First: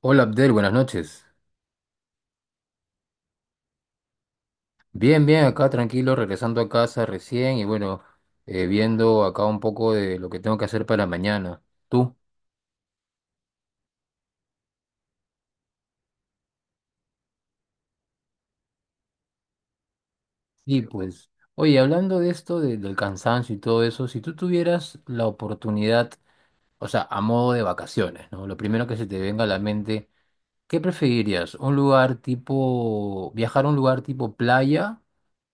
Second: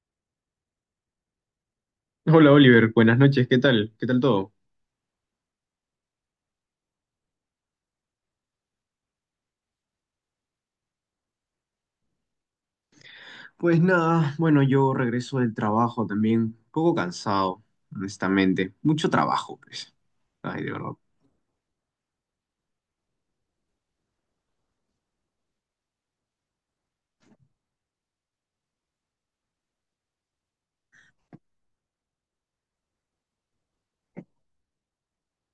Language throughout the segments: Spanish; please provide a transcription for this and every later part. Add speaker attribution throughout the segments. Speaker 1: Hola Abdel, buenas noches.
Speaker 2: Hola Oliver, buenas noches, ¿qué tal? ¿Qué tal todo?
Speaker 1: Bien, bien, acá tranquilo, regresando a casa recién y bueno, viendo acá un poco de lo que tengo que hacer para mañana. ¿Tú?
Speaker 2: Pues nada, bueno, yo regreso del trabajo también, un poco cansado, honestamente. Mucho trabajo, pues. Ay, de
Speaker 1: Sí,
Speaker 2: verdad.
Speaker 1: pues. Oye, hablando de esto, del cansancio y todo eso, si tú tuvieras la oportunidad, o sea, a modo de vacaciones, ¿no? Lo primero que se te venga a la mente, ¿qué preferirías? ¿Un lugar tipo, viajar a un lugar tipo playa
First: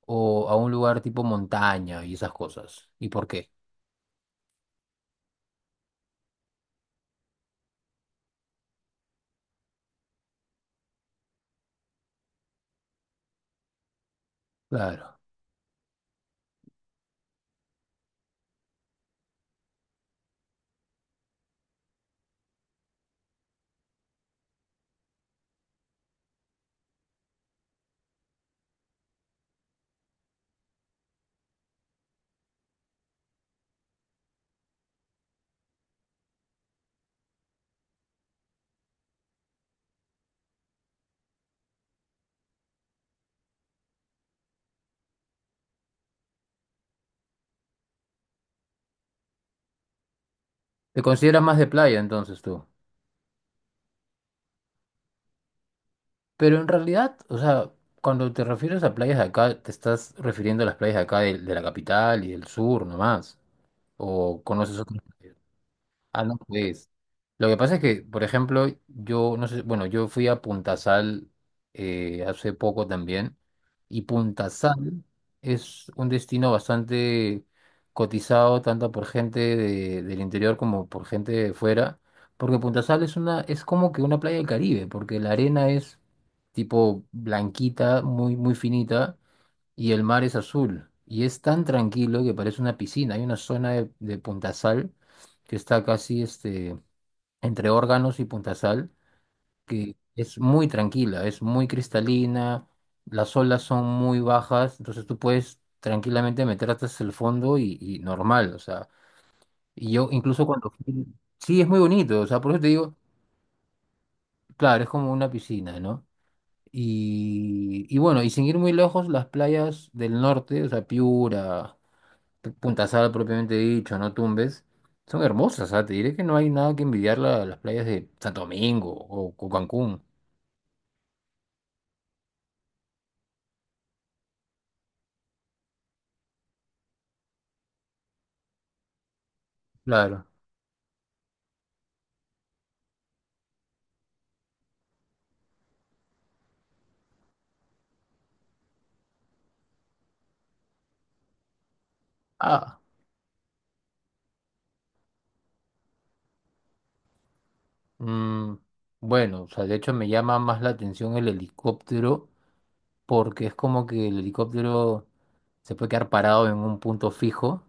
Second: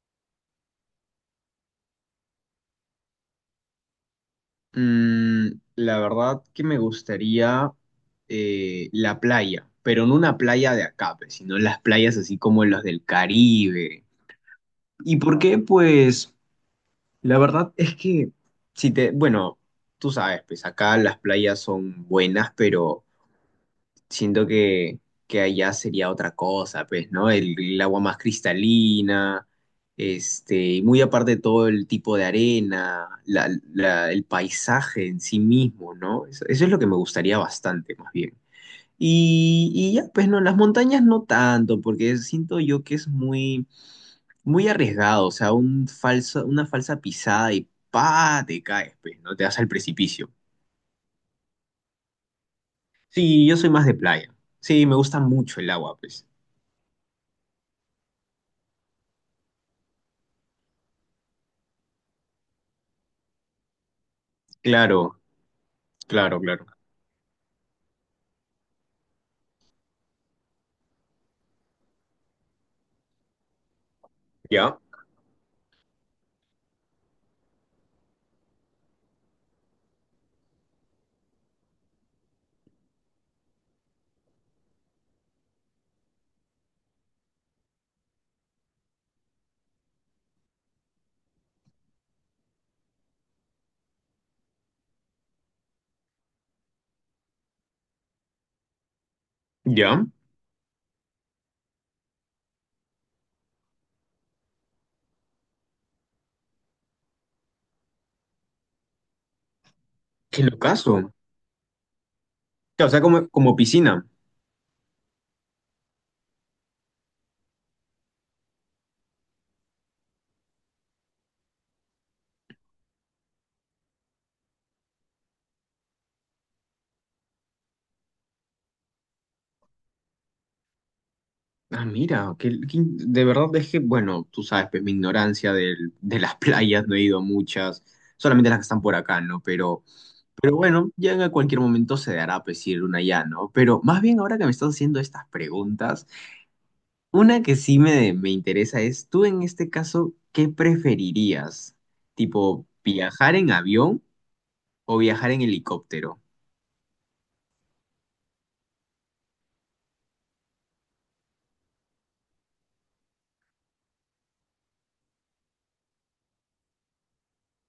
Speaker 1: o a un lugar tipo montaña y esas cosas? ¿Y por qué?
Speaker 2: La verdad que me gustaría la playa, pero no una playa de acá, pues, sino las playas así como las del Caribe. ¿Y
Speaker 1: Claro.
Speaker 2: por qué? Pues la verdad es que, si te, bueno, tú sabes, pues acá las playas son buenas, pero siento que allá sería otra cosa, pues, ¿no? El agua más cristalina, este, y muy aparte de todo el tipo de arena, la- la- el paisaje en sí mismo, ¿no? Eso es lo que me gustaría bastante, más bien. Y ya, pues no, las montañas no tanto, porque siento yo que es muy, muy arriesgado, o sea, una falsa pisada y pa, te caes, pues, ¿no? Te vas al precipicio.
Speaker 1: ¿Te consideras más de playa entonces tú?
Speaker 2: Sí, yo soy más de playa. Sí, me gusta mucho el agua, pues.
Speaker 1: Pero en realidad, o sea, cuando te refieres a playas de acá, te estás refiriendo a las playas de acá de, la capital y del sur nomás. ¿O conoces otras?
Speaker 2: Claro,
Speaker 1: Ah, no,
Speaker 2: claro, claro.
Speaker 1: pues. Lo que pasa es que, por ejemplo, yo no sé, bueno, yo fui a Puntasal hace poco también, y
Speaker 2: Ya,
Speaker 1: Puntasal es un destino bastante cotizado tanto por gente del interior como por gente de fuera, porque Puntasal es una, es como que una playa del Caribe, porque la arena es tipo blanquita, muy, muy finita y el mar es azul. Y es tan tranquilo que parece una piscina. Hay una zona de Puntasal que está casi este, entre Órganos y Puntasal, que
Speaker 2: ya.
Speaker 1: es muy tranquila, es muy cristalina, las olas son muy bajas, entonces tú puedes tranquilamente meter hasta el fondo y normal, o sea, y yo
Speaker 2: Qué
Speaker 1: incluso
Speaker 2: locazo.
Speaker 1: Sí, es muy bonito, o sea, por eso te
Speaker 2: Claro, o
Speaker 1: digo,
Speaker 2: sea, como, como piscina.
Speaker 1: claro, es como una piscina, ¿no? Y bueno, y sin ir muy lejos, las playas del norte, o sea, Piura. Puntasal propiamente dicho, no Tumbes, son hermosas, ¿ah? Te diré que no hay nada que envidiar las playas de Santo Domingo o Cancún.
Speaker 2: Ah, mira, que de verdad es que, bueno, tú sabes, pues mi ignorancia del- de las playas, no he ido a muchas, solamente las que están por acá, ¿no?
Speaker 1: Claro.
Speaker 2: Pero bueno, ya en cualquier momento se dará, pues, si ir una ya, ¿no? Pero más bien ahora que me estás haciendo estas preguntas, una que sí me interesa es, tú en este caso, ¿qué preferirías? ¿Tipo
Speaker 1: Ah,
Speaker 2: viajar en avión o viajar en helicóptero?
Speaker 1: mm, bueno, o sea, de hecho me llama más la atención el helicóptero porque es como que el helicóptero se puede quedar parado en un punto fijo,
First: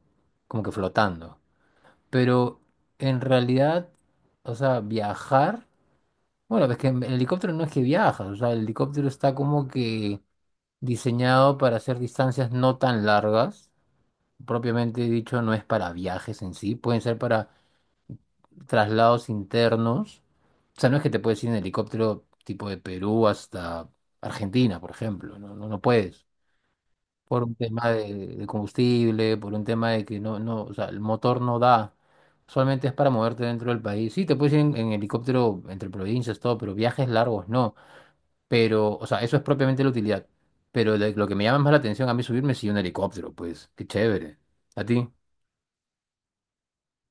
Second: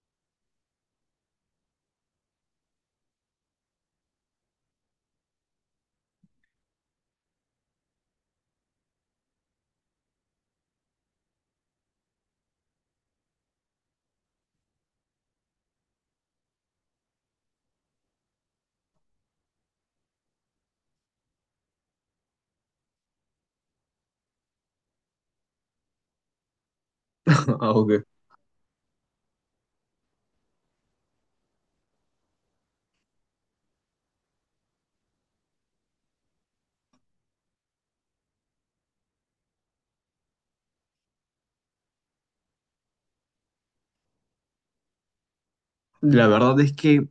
Speaker 1: como que flotando. Pero en realidad, o sea, viajar, bueno, es que en el helicóptero no es que viajas, o sea, el helicóptero está como que diseñado para hacer distancias no tan largas, propiamente dicho, no es para viajes en sí, pueden ser para traslados internos. O sea, no es que te puedes ir en helicóptero tipo de Perú hasta Argentina, por ejemplo, no, no, no puedes. Por un
Speaker 2: Ah,
Speaker 1: tema
Speaker 2: ok.
Speaker 1: de combustible, por un tema de que no, no, o sea, el motor no da. Solamente es para moverte dentro del país. Sí, te puedes ir en helicóptero entre provincias, todo, pero viajes largos no. Pero, o sea, eso es propiamente la utilidad. Pero lo que me llama más la atención a mí subirme es sí un helicóptero, pues, qué chévere. ¿A ti?
Speaker 2: La verdad es que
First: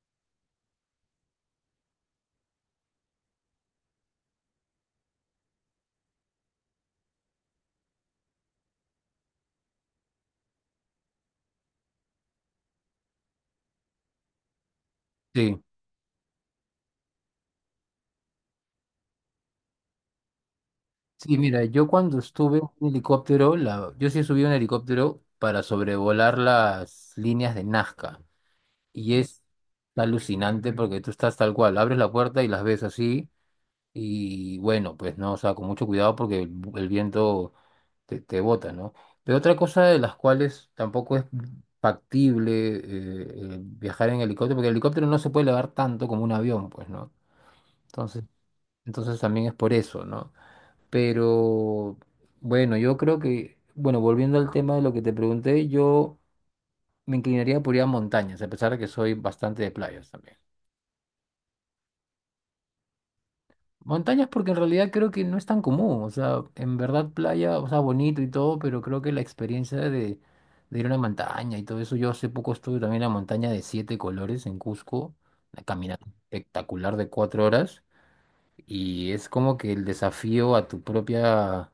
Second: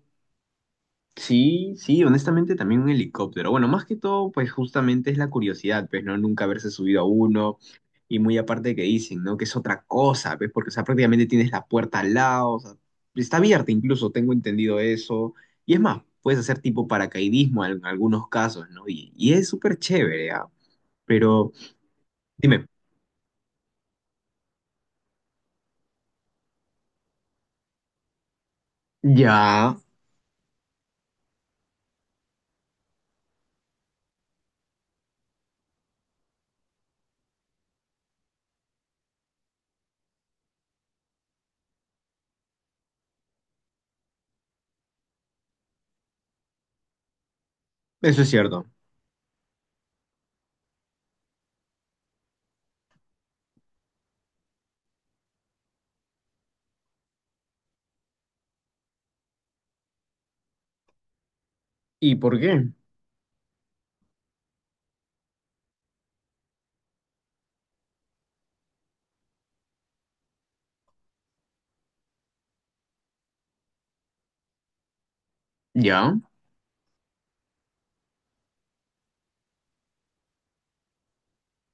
Speaker 2: sí, sí, honestamente también un helicóptero. Bueno, más que todo, pues justamente es la curiosidad, pues, ¿no? Nunca haberse subido a uno. Y muy aparte que dicen, ¿no? Que es otra cosa, ¿ves? Porque, o sea, prácticamente tienes la puerta al lado, o sea, está abierta incluso, tengo entendido eso.
Speaker 1: Sí.
Speaker 2: Y es más, puedes hacer tipo paracaidismo en algunos casos, ¿no? Y es súper chévere, ¿ah?
Speaker 1: Sí,
Speaker 2: Pero,
Speaker 1: mira, yo cuando estuve en
Speaker 2: dime,
Speaker 1: un helicóptero, la, yo sí subí un helicóptero para sobrevolar las líneas de Nazca. Y es
Speaker 2: ya,
Speaker 1: alucinante porque tú estás tal cual, abres la puerta y las ves así. Y bueno, pues no, o sea, con mucho cuidado porque el viento te bota, ¿no? Pero otra cosa de las cuales tampoco es factible viajar en helicóptero, porque el helicóptero no se puede elevar tanto como un avión, pues, ¿no?
Speaker 2: eso
Speaker 1: Entonces,
Speaker 2: es cierto.
Speaker 1: entonces también es por eso, ¿no? Pero bueno, yo creo que, bueno, volviendo al tema de lo que te pregunté, yo me inclinaría por ir a montañas, a pesar de que soy bastante de playas también.
Speaker 2: ¿Y por qué?
Speaker 1: Montañas porque en realidad creo que no es tan común, o sea, en verdad playa, o sea, bonito y todo, pero creo que la experiencia de ir a una montaña y todo eso, yo hace poco estuve también en la montaña de siete colores en Cusco, una caminata
Speaker 2: ¿Ya?
Speaker 1: espectacular de 4 horas, y es como que el desafío a tu propia,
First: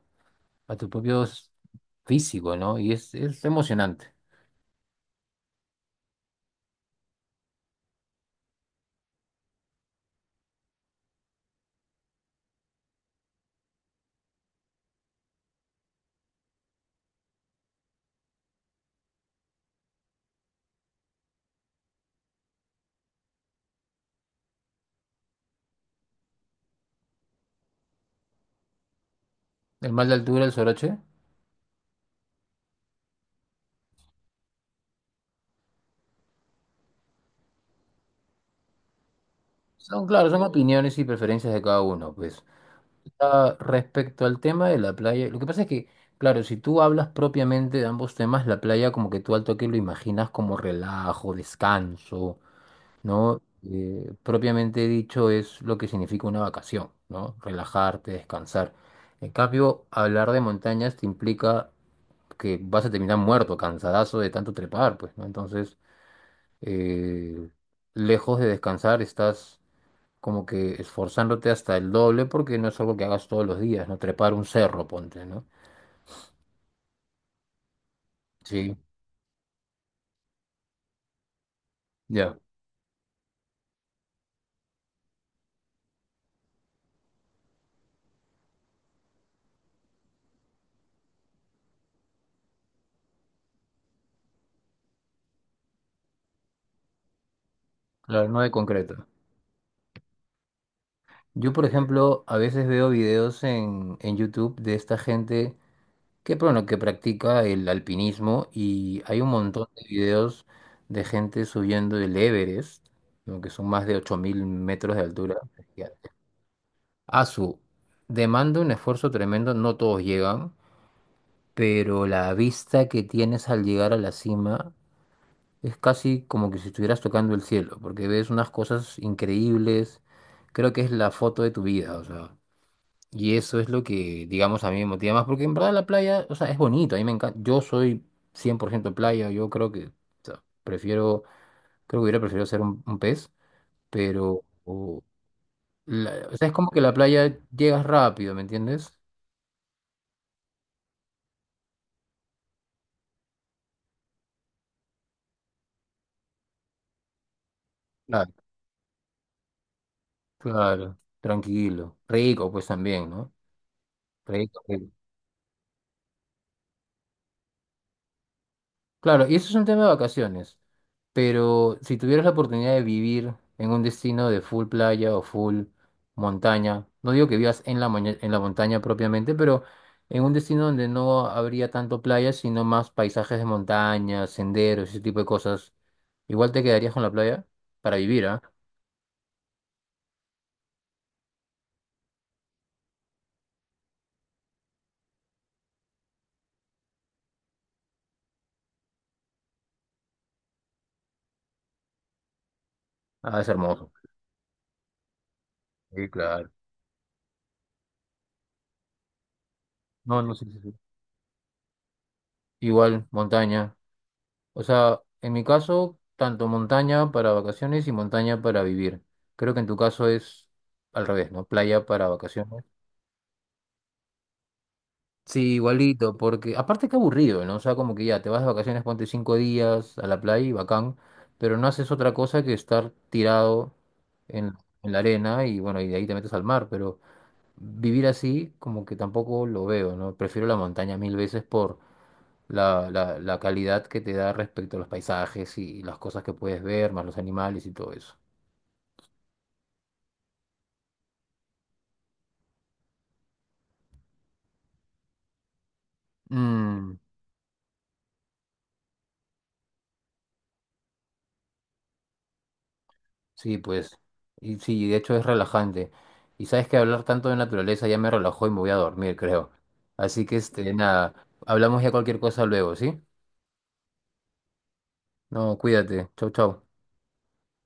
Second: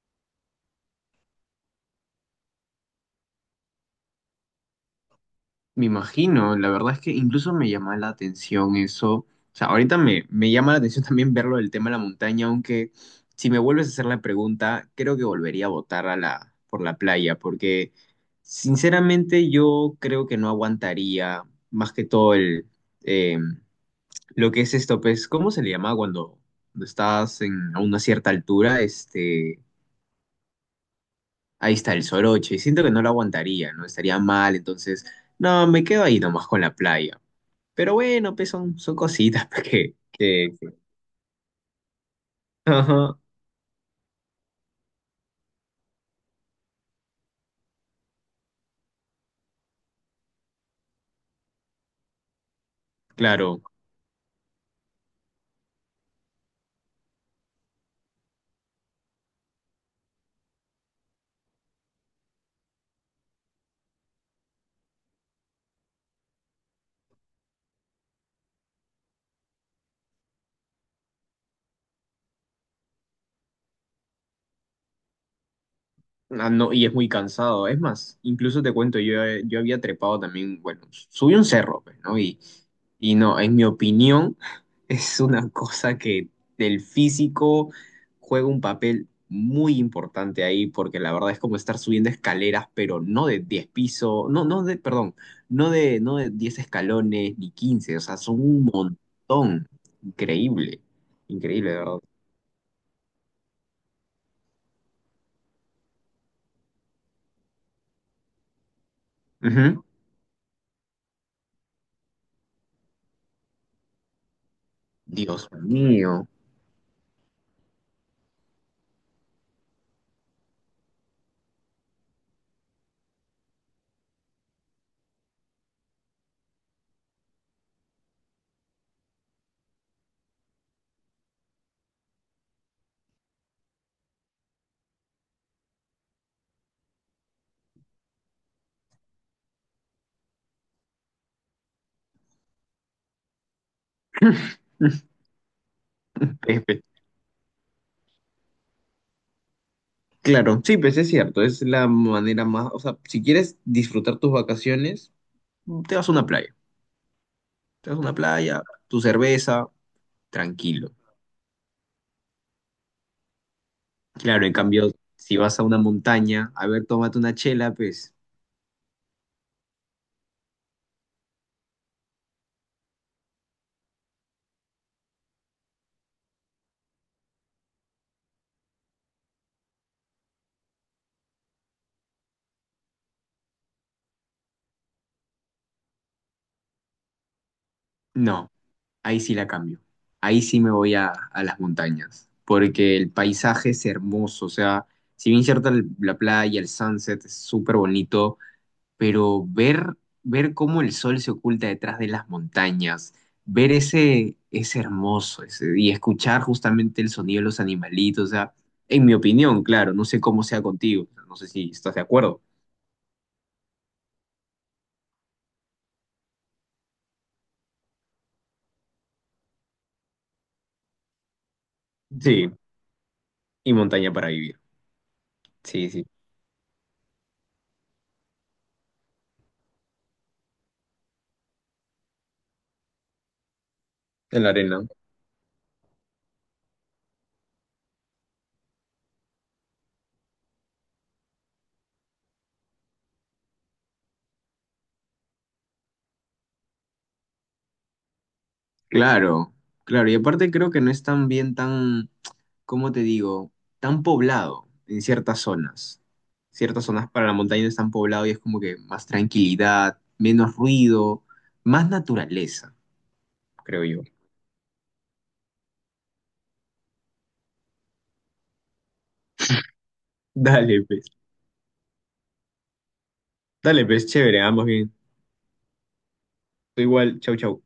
Speaker 1: a tu propio físico, ¿no? Y es emocionante.
Speaker 2: Me imagino, la verdad es que incluso me llama la atención eso. O sea, ahorita me llama la atención también verlo del tema de la montaña, aunque si me vuelves a hacer la pregunta, creo que volvería a votar a la, por la playa, porque sinceramente yo creo que no aguantaría más que todo el, eh, lo que es esto, pues, ¿cómo se le llama cuando estás en, a una cierta altura? Este,
Speaker 1: El mal de altura, el soroche,
Speaker 2: ahí está el soroche, y siento que no lo aguantaría, ¿no? Estaría mal, entonces no, me quedo ahí nomás con la playa. Pero bueno, pues son, son cositas pues, que,
Speaker 1: son, claro, son
Speaker 2: que- que-
Speaker 1: opiniones y preferencias de cada uno, pues.
Speaker 2: Ajá,
Speaker 1: Ah, respecto al tema de la playa, lo que pasa es que, claro, si tú hablas propiamente de ambos temas, la playa como que tú al toque lo imaginas como relajo, descanso, ¿no?
Speaker 2: claro.
Speaker 1: Propiamente dicho es lo que significa una vacación, ¿no? Relajarte, descansar. En cambio, hablar de montañas te implica que vas a terminar muerto, cansadazo de tanto trepar, pues, ¿no? Entonces, eh, lejos de descansar, estás como que esforzándote hasta el doble porque no es algo que hagas todos los días, ¿no? Trepar un cerro, ponte, ¿no?
Speaker 2: Ah, no, y es muy cansado. Es más, incluso te
Speaker 1: Sí,
Speaker 2: cuento, yo había trepado también, bueno, subí un cerro, pues, ¿no?
Speaker 1: ya,
Speaker 2: Y no, en mi opinión, es una cosa que el físico juega un papel muy importante ahí, porque la verdad es como estar subiendo escaleras, pero no de 10 pisos, no, no de, perdón, no de 10 escalones ni 15, o sea,
Speaker 1: claro, no
Speaker 2: son
Speaker 1: de
Speaker 2: un
Speaker 1: concreto.
Speaker 2: montón. Increíble,
Speaker 1: Yo, por
Speaker 2: increíble, de verdad.
Speaker 1: ejemplo, a veces veo videos en YouTube de esta gente que, bueno, que practica el alpinismo y hay un montón de
Speaker 2: Ujú.
Speaker 1: videos de gente subiendo el Everest, ¿no? Que son más de 8.000 metros de altura.
Speaker 2: Dios mío.
Speaker 1: A su demanda un esfuerzo tremendo, no todos llegan, pero la vista que tienes al llegar a la cima es casi como que si estuvieras tocando el cielo, porque ves unas cosas increíbles. Creo que es la foto de tu vida, o sea. Y eso es lo que, digamos, a mí me motiva más, porque en verdad la playa, o sea, es bonito, a mí me encanta. Yo soy 100% playa, yo creo que, o sea, prefiero, creo que hubiera preferido ser un pez, pero, o sea, es como que la playa llegas rápido, ¿me entiendes?
Speaker 2: Claro, sí, pues es cierto, es la manera más, o sea, si quieres disfrutar tus vacaciones, te vas a una playa, te vas a una
Speaker 1: Claro.
Speaker 2: playa, tu cerveza, tranquilo.
Speaker 1: Claro, tranquilo. Rico, pues también, ¿no?
Speaker 2: Claro, en
Speaker 1: Rico.
Speaker 2: cambio,
Speaker 1: Rico.
Speaker 2: si vas a una montaña, a ver, tómate una chela, pues
Speaker 1: Claro, y eso es un tema de vacaciones, pero si tuvieras la oportunidad de vivir en un destino de full playa o full montaña, no digo que vivas en la, en la montaña propiamente, pero en un destino donde no habría tanto playa, sino más paisajes de montaña, senderos, ese tipo de cosas, igual te quedarías con la playa para vivir, ¿ah?
Speaker 2: no, ahí sí la cambio, ahí sí me voy a las montañas, porque el paisaje es hermoso, o sea, si bien cierta la playa, el sunset es súper bonito, pero ver, cómo el sol se oculta detrás de las montañas,
Speaker 1: Ah, es
Speaker 2: ver
Speaker 1: hermoso.
Speaker 2: ese, es hermoso, ese- y
Speaker 1: Sí,
Speaker 2: escuchar
Speaker 1: claro.
Speaker 2: justamente el sonido de los animalitos, o sea, en mi opinión, claro, no sé
Speaker 1: No, no,
Speaker 2: cómo
Speaker 1: sí, sí,
Speaker 2: sea
Speaker 1: sí.
Speaker 2: contigo, no sé si estás de acuerdo.
Speaker 1: Igual, montaña. O sea, en mi caso, tanto montaña para vacaciones y montaña para vivir. Creo que en tu caso es al revés, ¿no? Playa para
Speaker 2: Sí,
Speaker 1: vacaciones.
Speaker 2: y montaña para vivir.
Speaker 1: Sí,
Speaker 2: Sí, sí,
Speaker 1: igualito, porque aparte qué aburrido, ¿no? O sea, como que ya te vas de vacaciones, ponte 5 días a la playa y bacán, pero no haces otra cosa que estar tirado
Speaker 2: en la
Speaker 1: en,
Speaker 2: arena.
Speaker 1: en la arena y bueno, y de ahí te metes al mar, pero vivir así como que tampoco lo veo, ¿no? Prefiero la montaña mil veces la calidad que te da respecto a los paisajes y, las cosas que puedes ver, más los animales y todo eso.
Speaker 2: Claro, claro. Y aparte creo que no es tan bien tan, ¿cómo te digo? Tan poblado en ciertas zonas. Ciertas
Speaker 1: Mm,
Speaker 2: zonas para la montaña no están poblado y es como que más tranquilidad, menos ruido, más naturaleza,
Speaker 1: sí,
Speaker 2: creo
Speaker 1: pues.
Speaker 2: yo.
Speaker 1: Y sí, de hecho es relajante. Y sabes que hablar tanto de naturaleza ya me relajó y me voy a dormir, creo. Así que este,
Speaker 2: Dale, pues.
Speaker 1: nada, hablamos ya cualquier cosa luego, ¿sí?
Speaker 2: Dale, pues, chévere, ambos bien.
Speaker 1: No, cuídate. Chau, chau.
Speaker 2: Tú igual, chau, chau.